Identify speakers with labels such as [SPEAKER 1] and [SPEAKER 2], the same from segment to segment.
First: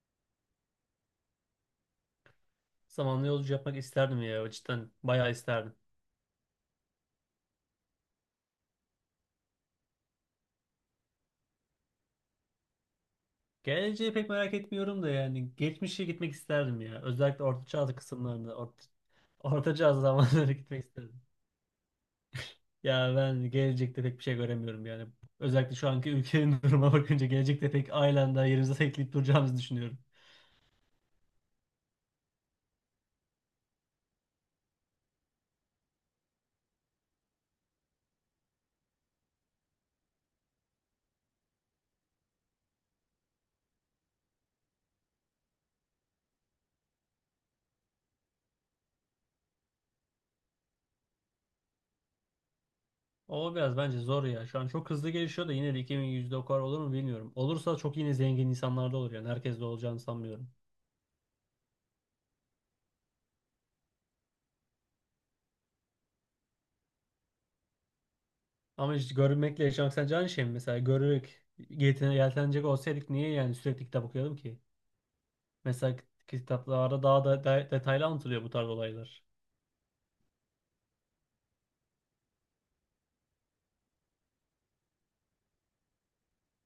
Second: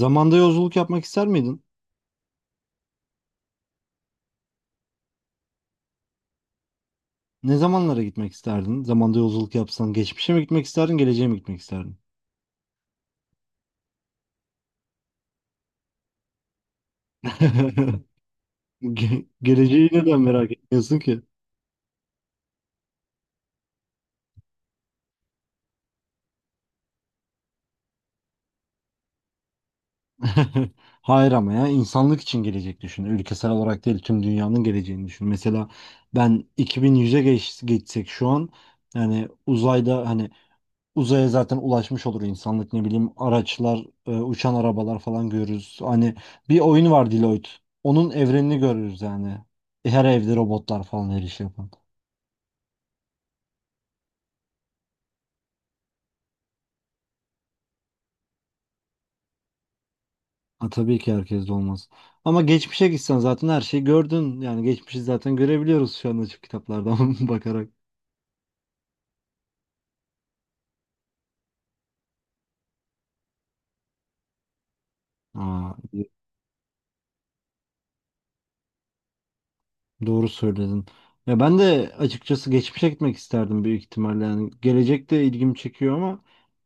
[SPEAKER 1] Zamanda yolculuk yapmak ister miydin?
[SPEAKER 2] Zamanlı yolcu yapmak isterdim ya cidden bayağı isterdim.
[SPEAKER 1] Ne zamanlara gitmek isterdin? Zamanda yolculuk yapsan geçmişe mi gitmek isterdin, geleceğe mi gitmek isterdin?
[SPEAKER 2] Geleceği pek merak etmiyorum da yani geçmişe gitmek isterdim ya. Özellikle orta çağ kısımlarında orta
[SPEAKER 1] Geleceği
[SPEAKER 2] çağ
[SPEAKER 1] neden merak
[SPEAKER 2] zamanlara gitmek
[SPEAKER 1] etmiyorsun ki?
[SPEAKER 2] isterdim. Ya ben gelecekte pek bir şey göremiyorum yani. Özellikle şu anki ülkenin duruma bakınca gelecekte pek aynen daha yerimize tekleyip duracağımızı düşünüyorum.
[SPEAKER 1] Hayır ama ya insanlık için gelecek düşün. Ülkesel olarak değil tüm dünyanın geleceğini düşün. Mesela ben 2100'e geçsek şu an, yani uzayda hani uzaya zaten ulaşmış olur insanlık, ne bileyim araçlar, uçan arabalar falan görürüz. Hani bir oyun var, Deloitte. Onun evrenini görürüz yani. Her evde robotlar falan, her işi yapan.
[SPEAKER 2] O biraz bence zor ya. Şu an çok hızlı gelişiyor da yine de 2100'de o kadar olur mu bilmiyorum. Olursa çok yine zengin insanlarda olur yani. Herkes de olacağını sanmıyorum.
[SPEAKER 1] Ha, tabii ki herkes de olmaz. Ama geçmişe gitsen zaten her şeyi gördün. Yani geçmişi zaten görebiliyoruz şu an, açık kitaplardan bakarak.
[SPEAKER 2] Ama işte görmekle yaşamak sence aynı şey mi? Mesela görerek yeltenecek olsaydık niye yani sürekli kitap okuyalım ki?
[SPEAKER 1] Aa,
[SPEAKER 2] Mesela kitaplarda daha da detaylı anlatılıyor bu tarz olaylar.
[SPEAKER 1] doğru söyledin. Ya ben de açıkçası geçmişe gitmek isterdim büyük ihtimalle. Yani gelecek de ilgimi çekiyor ama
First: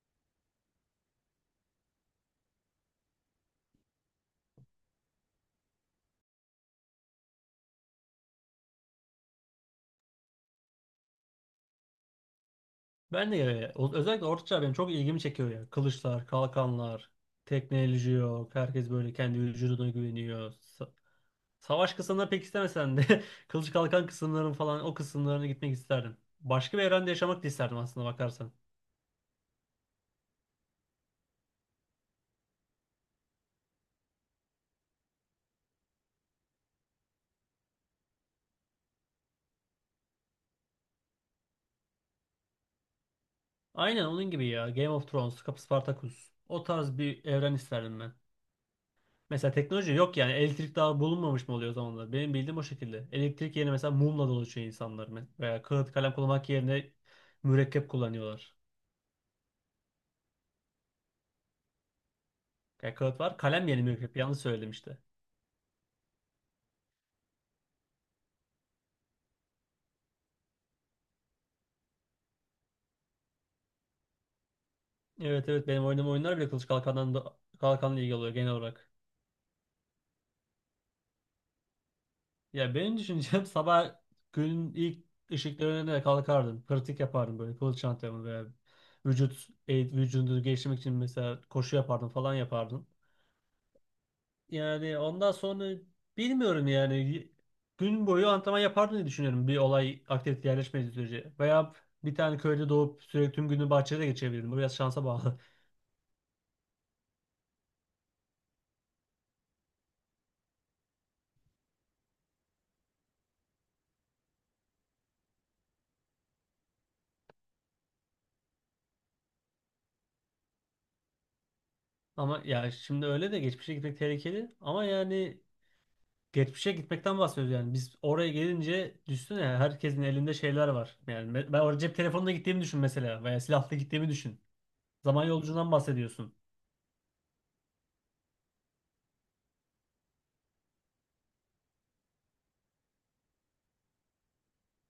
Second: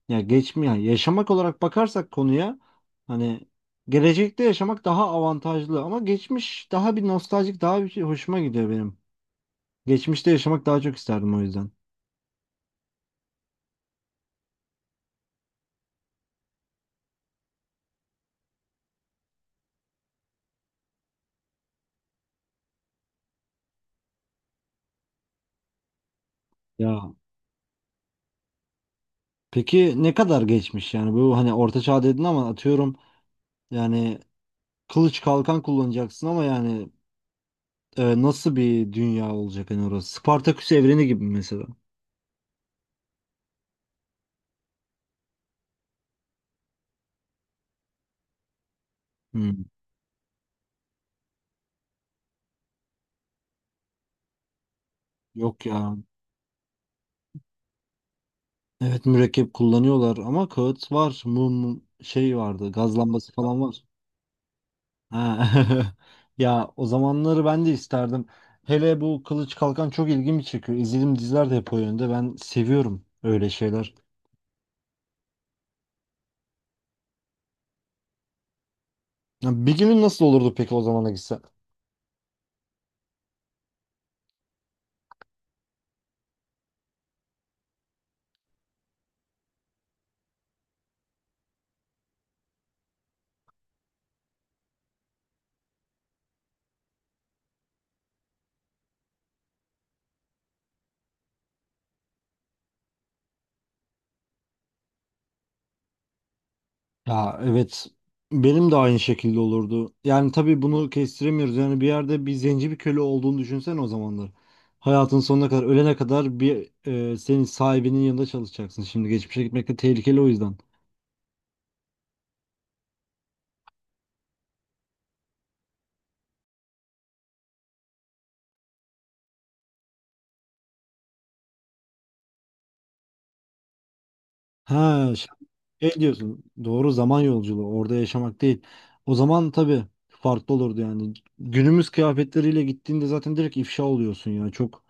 [SPEAKER 1] ya geçmiyor. Yani yaşamak olarak bakarsak konuya, hani gelecekte yaşamak daha avantajlı ama geçmiş daha bir nostaljik, daha bir şey hoşuma gidiyor benim. Geçmişte yaşamak daha çok isterdim o yüzden.
[SPEAKER 2] Ben de özellikle Orta Çağ benim çok ilgimi çekiyor ya. Kılıçlar, kalkanlar, teknoloji yok. Herkes böyle kendi vücuduna güveniyor. Savaş kısımlarını pek istemesen de kılıç kalkan kısımların falan o kısımlarına gitmek isterdim. Başka bir evrende
[SPEAKER 1] Ya
[SPEAKER 2] yaşamak da isterdim aslında bakarsan.
[SPEAKER 1] peki ne kadar geçmiş yani bu, hani orta çağ dedin ama atıyorum yani kılıç kalkan kullanacaksın ama yani nasıl bir dünya olacak hani orası? Spartaküs evreni gibi mi mesela.
[SPEAKER 2] Aynen onun gibi ya. Game of Thrones, Spartacus. O tarz bir evren isterdim ben. Mesela
[SPEAKER 1] Hmm,
[SPEAKER 2] teknoloji yok yani. Elektrik daha bulunmamış mı oluyor o zamanlar? Benim bildiğim o şekilde. Elektrik yerine mesela mumla dolaşıyor insanlar. Veya
[SPEAKER 1] yok
[SPEAKER 2] kağıt
[SPEAKER 1] ya.
[SPEAKER 2] kalem kullanmak yerine mürekkep kullanıyorlar.
[SPEAKER 1] Evet, mürekkep kullanıyorlar ama kağıt var, mum şey vardı,
[SPEAKER 2] Yani
[SPEAKER 1] gaz
[SPEAKER 2] kağıt
[SPEAKER 1] lambası
[SPEAKER 2] var.
[SPEAKER 1] falan
[SPEAKER 2] Kalem yerine
[SPEAKER 1] var.
[SPEAKER 2] mürekkep. Yanlış söyledim işte.
[SPEAKER 1] Ha. Ya o zamanları ben de isterdim. Hele bu kılıç kalkan çok ilgimi çekiyor. İzlediğim diziler de hep o yönde. Ben seviyorum öyle şeyler.
[SPEAKER 2] Evet evet benim oynadığım oyunlar bile kılıç kalkandan da, kalkanla ilgili oluyor genel olarak.
[SPEAKER 1] Ya bir günün nasıl olurdu peki o zamana gitsen?
[SPEAKER 2] Ya benim düşüncem sabah günün ilk ışıklarına kalkardın. Pratik yapardın böyle kılıç antrenmanı veya vücudunu geliştirmek için mesela koşu yapardın falan yapardın. Yani ondan sonra bilmiyorum yani gün boyu antrenman yapardım diye düşünüyorum bir olay aktivite yerleşmediği sürece. Veya bir tane köyde doğup sürekli tüm günü bahçede geçirebilirdim. Bu biraz şansa bağlı.
[SPEAKER 1] Ya, evet. Benim de aynı şekilde olurdu. Yani tabii bunu kestiremiyoruz. Yani bir yerde bir zenci, bir köle olduğunu düşünsene o zamanlar. Hayatın sonuna kadar, ölene kadar bir senin sahibinin yanında çalışacaksın. Şimdi geçmişe gitmek de tehlikeli o yüzden.
[SPEAKER 2] Ama ya şimdi öyle de geçmişe gitmek tehlikeli. Ama yani geçmişe gitmekten bahsediyoruz yani. Biz oraya gelince düşünsene herkesin elinde şeyler var. Yani ben oraya cep telefonla gittiğimi düşün mesela veya silahla gittiğimi düşün.
[SPEAKER 1] Ha,
[SPEAKER 2] Zaman
[SPEAKER 1] şey
[SPEAKER 2] yolculuğundan
[SPEAKER 1] şey
[SPEAKER 2] bahsediyorsun.
[SPEAKER 1] diyorsun. Doğru, zaman yolculuğu. Orada yaşamak değil. O zaman tabii farklı olurdu yani. Günümüz kıyafetleriyle gittiğinde zaten direkt ifşa oluyorsun ya. Çok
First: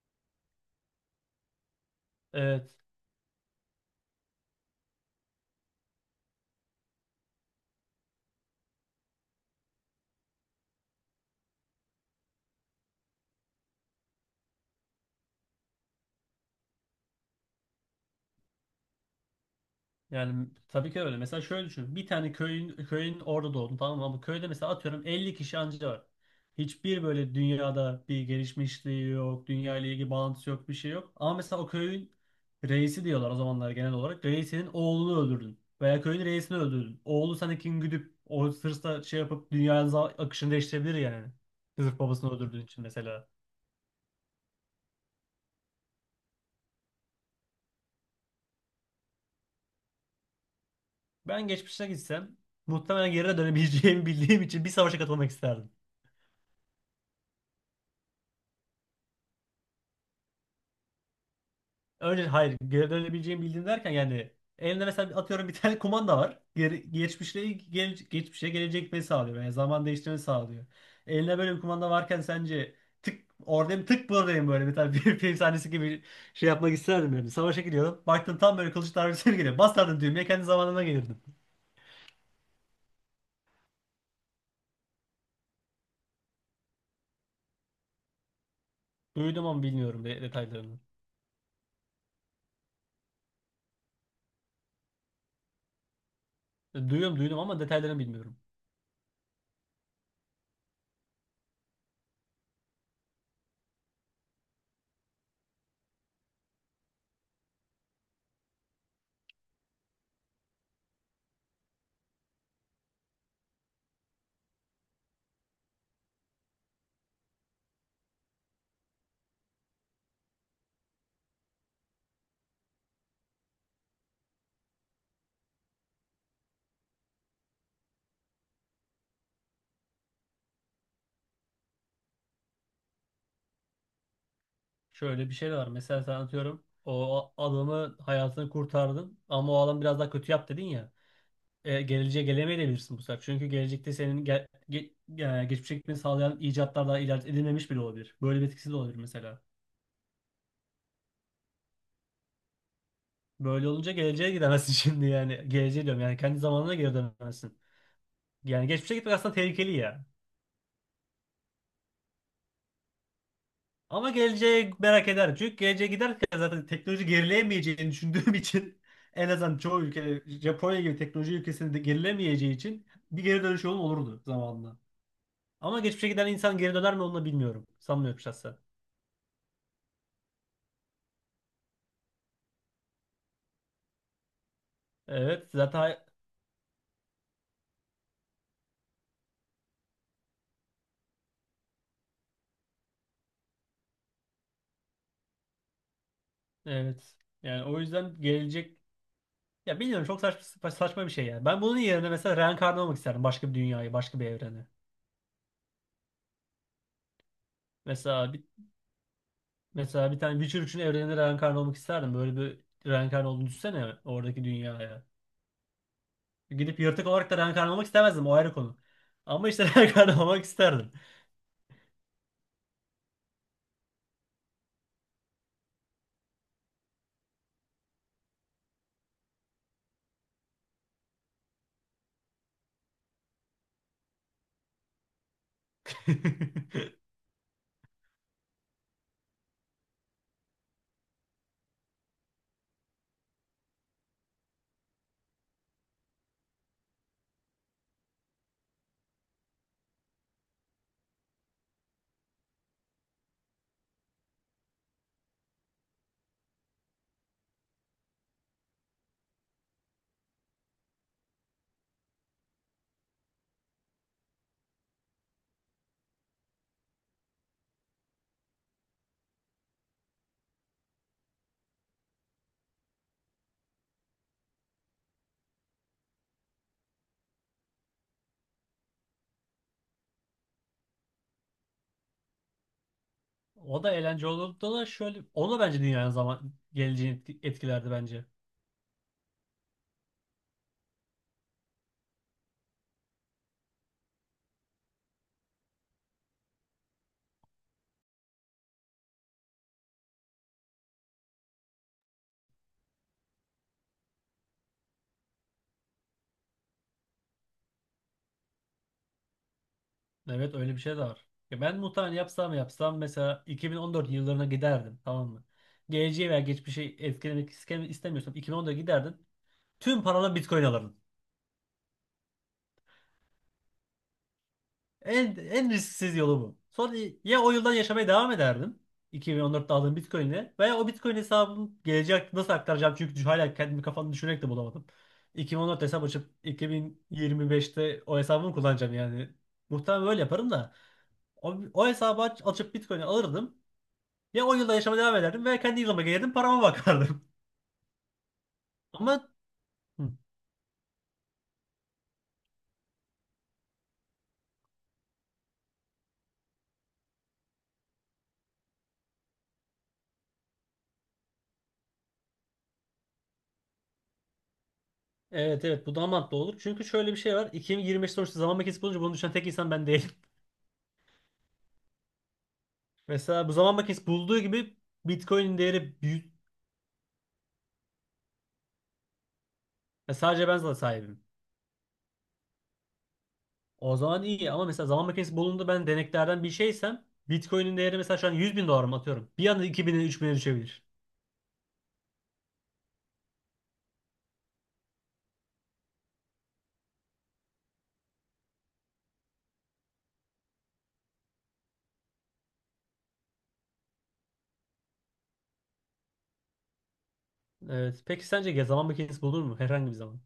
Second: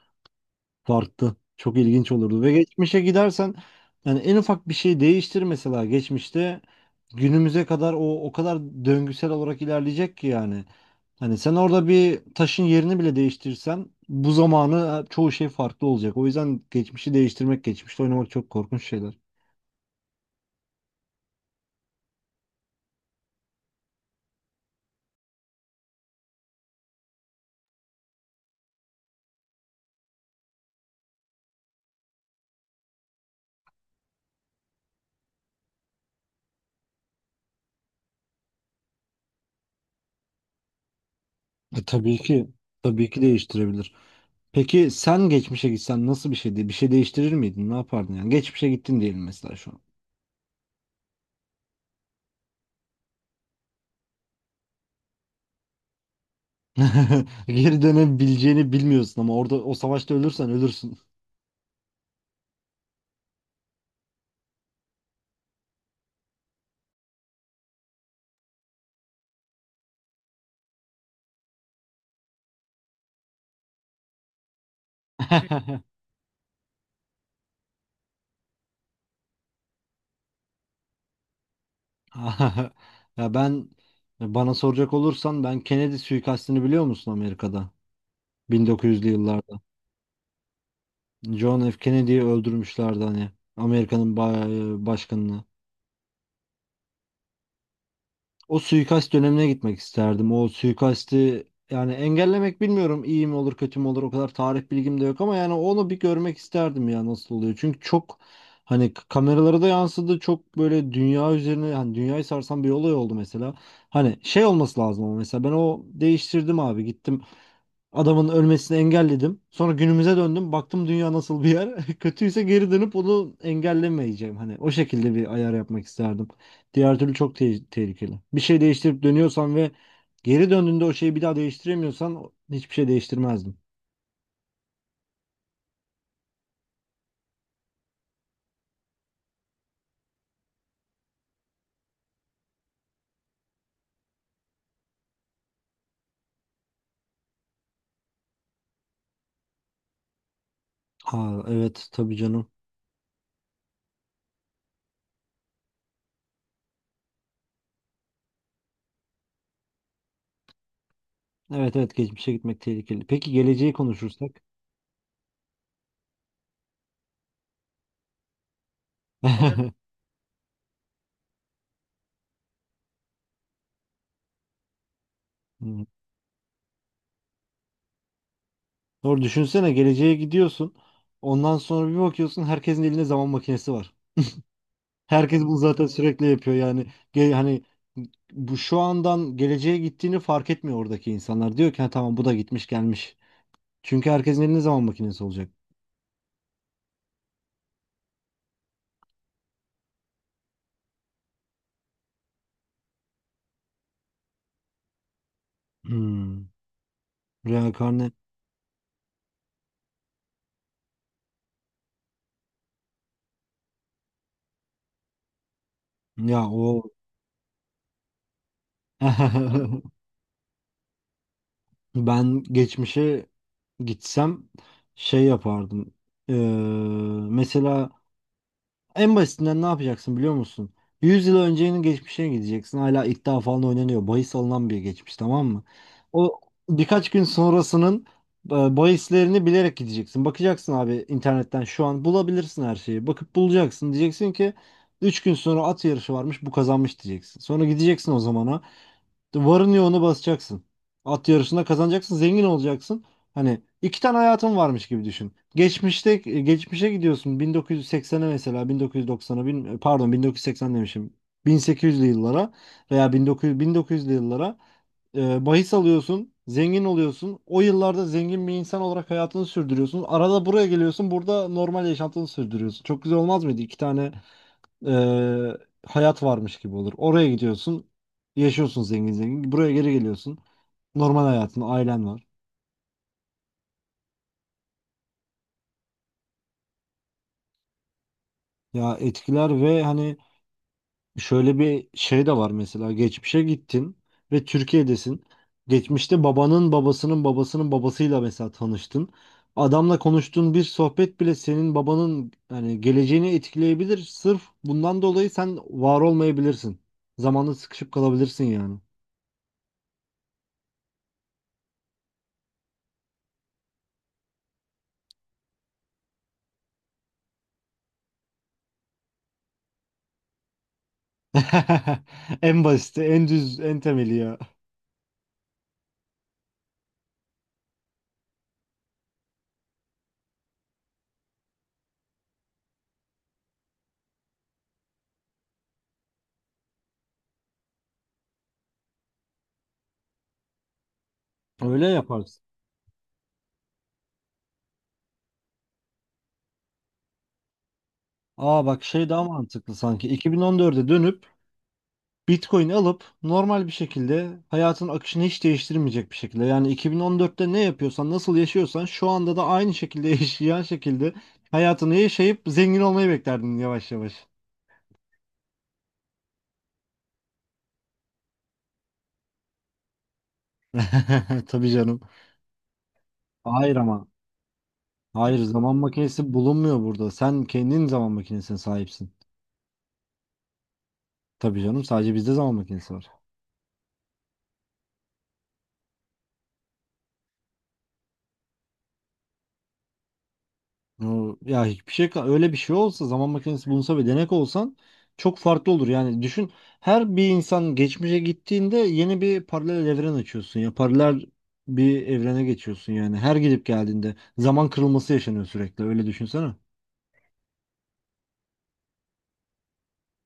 [SPEAKER 1] farklı. Çok ilginç olurdu. Ve
[SPEAKER 2] Ee,
[SPEAKER 1] geçmişe gidersen, yani en ufak bir şey değiştir mesela geçmişte, günümüze kadar o kadar döngüsel olarak ilerleyecek ki yani. Hani sen orada bir taşın yerini bile değiştirsen bu zamanı çoğu şey farklı olacak. O yüzden geçmişi değiştirmek, geçmişte oynamak çok korkunç şeyler.
[SPEAKER 2] Yani tabii ki öyle. Mesela şöyle düşün. Bir tane köyün orada doğdun, tamam mı? Ama köyde mesela atıyorum 50 kişi anca var. Hiçbir böyle dünyada bir gelişmişliği yok. Dünya ile ilgili bağlantısı yok. Bir şey yok. Ama mesela o köyün reisi diyorlar o zamanlar genel olarak. Reisinin oğlunu öldürdün. Veya köyün reisini öldürdün. Oğlu sana kin güdüp o hırsla şey yapıp dünyanın akışını değiştirebilir yani. Sırf
[SPEAKER 1] Tabii
[SPEAKER 2] babasını
[SPEAKER 1] ki,
[SPEAKER 2] öldürdüğün için
[SPEAKER 1] tabii ki
[SPEAKER 2] mesela.
[SPEAKER 1] değiştirebilir. Peki sen geçmişe gitsen nasıl bir şeydi? Bir şey değiştirir miydin? Ne yapardın yani? Geçmişe gittin diyelim mesela şu an.
[SPEAKER 2] Ben geçmişe gitsem muhtemelen geri dönemeyeceğimi bildiğim için bir savaşa katılmak isterdim.
[SPEAKER 1] Geri dönebileceğini bilmiyorsun ama orada o savaşta ölürsen ölürsün.
[SPEAKER 2] Önce hayır, geri dönebileceğimi bildiğim derken yani elinde mesela atıyorum bir tane kumanda var. Geri, geçmişe gelecek gitmeyi sağlıyor. Yani zaman değiştirmeyi sağlıyor. Eline böyle bir kumanda varken sence tık oradayım tık buradayım böyle bir tane bir film sahnesi gibi şey yapmak isterdim yani. Savaşa gidiyorum. Baktın tam böyle kılıç darbesi geliyor. Basardın düğmeye kendi zamanına gelirdin.
[SPEAKER 1] Ya ben, bana soracak olursan, ben Kennedy suikastini biliyor musun, Amerika'da? 1900'lü
[SPEAKER 2] Duydum
[SPEAKER 1] yıllarda.
[SPEAKER 2] ama bilmiyorum detaylarını.
[SPEAKER 1] John F. Kennedy'yi öldürmüşlerdi hani. Amerika'nın başkanını.
[SPEAKER 2] E, Duyuyorum Duydum ama detaylarını bilmiyorum.
[SPEAKER 1] O suikast dönemine gitmek isterdim. O suikasti yani engellemek bilmiyorum iyi mi olur kötü mü olur, o kadar tarih bilgim de yok ama yani onu bir görmek isterdim ya nasıl oluyor. Çünkü çok hani kameralara da yansıdı, çok böyle dünya üzerine, hani dünyayı sarsan bir olay oldu mesela. Hani şey olması lazım ama mesela ben o değiştirdim abi, gittim adamın ölmesini engelledim. Sonra günümüze döndüm, baktım dünya nasıl bir yer, kötüyse geri dönüp onu engellemeyeceğim, hani o şekilde bir ayar yapmak isterdim. Diğer türlü çok tehlikeli. Bir şey değiştirip dönüyorsan ve geri döndüğünde o şeyi bir daha değiştiremiyorsan, hiçbir şey değiştirmezdim.
[SPEAKER 2] Şöyle bir şey de var. Mesela sen atıyorum o adamı hayatını kurtardın ama o adam biraz daha kötü yap dedin ya. Geleceğe gelemeyebilirsin bu sefer. Çünkü gelecekte senin ge ge e, geçmişe gitmeni sağlayan icatlar daha icat edilmemiş bile olabilir. Böyle bir etkisi de olabilir mesela.
[SPEAKER 1] Aa, evet tabii canım.
[SPEAKER 2] Böyle olunca geleceğe gidemezsin şimdi yani. Geleceğe diyorum yani, kendi zamanına geri dönemezsin. Yani geçmişe gitmek aslında tehlikeli ya.
[SPEAKER 1] Evet, evet, geçmişe gitmek tehlikeli. Peki geleceği
[SPEAKER 2] Ama
[SPEAKER 1] konuşursak.
[SPEAKER 2] geleceğe merak eder. Çünkü geleceğe giderken zaten teknoloji gerileyemeyeceğini düşündüğüm için en azından çoğu ülke Japonya gibi teknoloji ülkesinde de gerilemeyeceği için bir geri dönüş yolun olurdu zamanında. Ama
[SPEAKER 1] Hmm.
[SPEAKER 2] geçmişe giden insan geri döner mi onu da bilmiyorum. Sanmıyorum şahsen.
[SPEAKER 1] Doğru, düşünsene geleceğe gidiyorsun. Ondan sonra bir bakıyorsun herkesin elinde zaman makinesi var. Herkes
[SPEAKER 2] Evet
[SPEAKER 1] bunu zaten
[SPEAKER 2] zaten.
[SPEAKER 1] sürekli yapıyor yani. Hani bu şu andan geleceğe gittiğini fark etmiyor oradaki insanlar. Diyor ki, "Ha, tamam, bu da gitmiş gelmiş." Çünkü herkesin elinde zaman makinesi olacak.
[SPEAKER 2] Evet. Yani o yüzden gelecek ya bilmiyorum çok saçma bir şey yani. Ben bunun yerine mesela reenkarnı olmak isterdim başka bir dünyayı, başka bir evreni.
[SPEAKER 1] Hmm. Reenkarne
[SPEAKER 2] Mesela bir Mesela bir tane Witcher 3'ün evreninde reenkarnı olmak isterdim. Böyle bir reenkarnı olduğunu düşünsene oradaki dünyaya.
[SPEAKER 1] ya
[SPEAKER 2] Gidip
[SPEAKER 1] o.
[SPEAKER 2] yırtık olarak da reenkarnı olmak istemezdim, o ayrı konu. Ama işte reenkarnı olmak isterdim.
[SPEAKER 1] Ben geçmişe gitsem şey yapardım. Ee, mesela en basitinden ne yapacaksın biliyor musun? 100 yıl öncenin geçmişine gideceksin. Hala iddia falan oynanıyor. Bahis alınan bir geçmiş, tamam mı? O birkaç gün sonrasının e, bahislerini bilerek gideceksin. Bakacaksın, abi internetten şu an bulabilirsin her şeyi. Bakıp bulacaksın. Diyeceksin ki 3 gün sonra at yarışı varmış, bu kazanmış diyeceksin. Sonra gideceksin o zamana. Varın yoğunu basacaksın. At yarışında kazanacaksın, zengin olacaksın. Hani iki tane hayatın varmış gibi düşün. Geçmişte, geçmişe gidiyorsun 1980'e mesela, 1990'a, pardon 1980 demişim. 1800'lü yıllara veya 1900'lü yıllara bahis alıyorsun, zengin oluyorsun. O yıllarda zengin bir insan olarak hayatını sürdürüyorsun. Arada buraya geliyorsun, burada normal yaşantını sürdürüyorsun. Çok güzel olmaz mıydı? İki tane eee, hayat varmış gibi olur. Oraya gidiyorsun, yaşıyorsun zengin zengin. Buraya geri geliyorsun. Normal hayatın, ailen var.
[SPEAKER 2] O da eğlence olurdu da şöyle, o da bence dünyanın zaman geleceğini etkilerdi bence.
[SPEAKER 1] Ya etkiler ve hani, şöyle bir şey de var mesela. Geçmişe gittin ve Türkiye'desin. Geçmişte babanın babasının babasının babasıyla mesela tanıştın. Adamla konuştuğun bir sohbet bile senin babanın hani geleceğini etkileyebilir. Sırf bundan dolayı sen var olmayabilirsin. Zamanla sıkışıp kalabilirsin yani.
[SPEAKER 2] Evet öyle bir şey de var. Ya ben muhtemelen yapsam yapsam mesela 2014 yıllarına giderdim, tamam mı? Geleceği veya geçmişi etkilemek istemiyorsam 2014'e giderdim. Tüm paranla Bitcoin alırdın.
[SPEAKER 1] En basiti, en düz, en temeli ya.
[SPEAKER 2] En risksiz yolu bu. Sonra ya o yıldan yaşamaya devam ederdim. 2014'te aldığım Bitcoin'le veya o Bitcoin hesabımı geleceğe nasıl aktaracağım çünkü hala kendimi kafamda düşünerek de bulamadım. 2014 hesap açıp 2025'te o hesabımı kullanacağım yani. Muhtemelen böyle yaparım da
[SPEAKER 1] Öyle
[SPEAKER 2] o hesabı
[SPEAKER 1] yaparız.
[SPEAKER 2] açıp Bitcoin'i alırdım. Ya 10 yılda yaşama devam ederdim veya kendi yılıma gelirdim parama bakardım.
[SPEAKER 1] Aa bak şey daha
[SPEAKER 2] Ama
[SPEAKER 1] mantıklı
[SPEAKER 2] hı.
[SPEAKER 1] sanki. 2014'e dönüp Bitcoin alıp, normal bir şekilde hayatın akışını hiç değiştirmeyecek bir şekilde. Yani 2014'te ne yapıyorsan, nasıl yaşıyorsan şu anda da aynı şekilde yaşayan şekilde hayatını yaşayıp zengin olmayı beklerdin, yavaş yavaş.
[SPEAKER 2] Evet evet, bu daha mantıklı olur. Çünkü şöyle bir şey var. 2025 sonuçta zaman makinesi bulunca bunu düşünen tek insan ben değilim.
[SPEAKER 1] Tabii canım.
[SPEAKER 2] Mesela bu zaman
[SPEAKER 1] Hayır ama.
[SPEAKER 2] makinesi bulduğu gibi
[SPEAKER 1] Hayır,
[SPEAKER 2] Bitcoin'in
[SPEAKER 1] zaman
[SPEAKER 2] değeri
[SPEAKER 1] makinesi
[SPEAKER 2] büyük.
[SPEAKER 1] bulunmuyor burada. Sen kendin zaman makinesine sahipsin.
[SPEAKER 2] Ya sadece ben zaten sahibim.
[SPEAKER 1] Tabii canım, sadece bizde zaman makinesi var.
[SPEAKER 2] O zaman iyi ama mesela zaman makinesi bulundu, ben deneklerden bir şeysem Bitcoin'in değeri mesela şu an 100 bin dolar mı atıyorum. Bir anda 2000'e bin'e düşebilir.
[SPEAKER 1] Ya hiçbir şey, öyle bir şey olsa, zaman makinesi bulunsa ve denek olsan çok farklı olur. Yani düşün, her bir insan geçmişe gittiğinde yeni bir paralel evren açıyorsun ya, paralel bir evrene geçiyorsun yani. Her gidip geldiğinde zaman kırılması yaşanıyor sürekli, öyle düşünsene.
[SPEAKER 2] Evet. Peki sence ya zaman makinesi bulunur mu herhangi bir zaman?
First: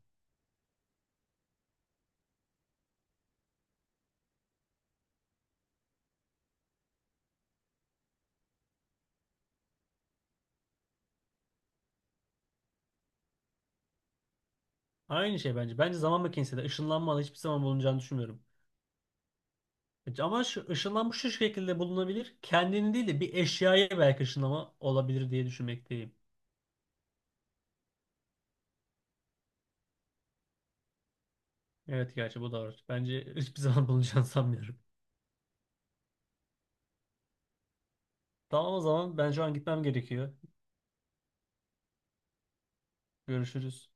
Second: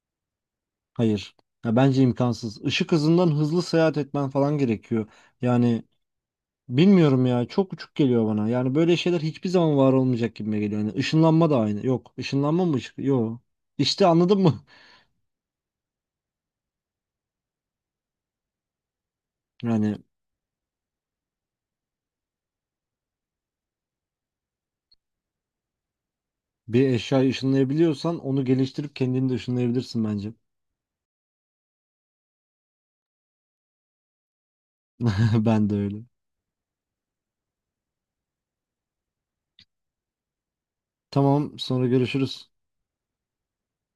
[SPEAKER 1] Hayır. Ya bence imkansız. Işık hızından hızlı seyahat etmen falan gerekiyor. Yani bilmiyorum ya, çok uçuk geliyor bana. Yani böyle şeyler hiçbir zaman var olmayacak gibi geliyor. Yani ışınlanma da aynı. Yok. Işınlanma mı ışık? Yok. İşte anladın mı?
[SPEAKER 2] Aynı şey bence. Bence zaman makinesi de ışınlanma hiçbir zaman bulunacağını düşünmüyorum.
[SPEAKER 1] Yani
[SPEAKER 2] Evet, ama ışınlanma şu şekilde bulunabilir. Kendini değil de bir eşyaya belki ışınlama olabilir diye düşünmekteyim.
[SPEAKER 1] bir eşyayı ışınlayabiliyorsan onu geliştirip kendini de ışınlayabilirsin bence.
[SPEAKER 2] Evet gerçi bu da var. Bence hiçbir zaman bulunacağını sanmıyorum.
[SPEAKER 1] Ben de öyle.
[SPEAKER 2] Tamam, o zaman ben şu an gitmem gerekiyor.
[SPEAKER 1] Tamam, sonra görüşürüz.
[SPEAKER 2] Görüşürüz.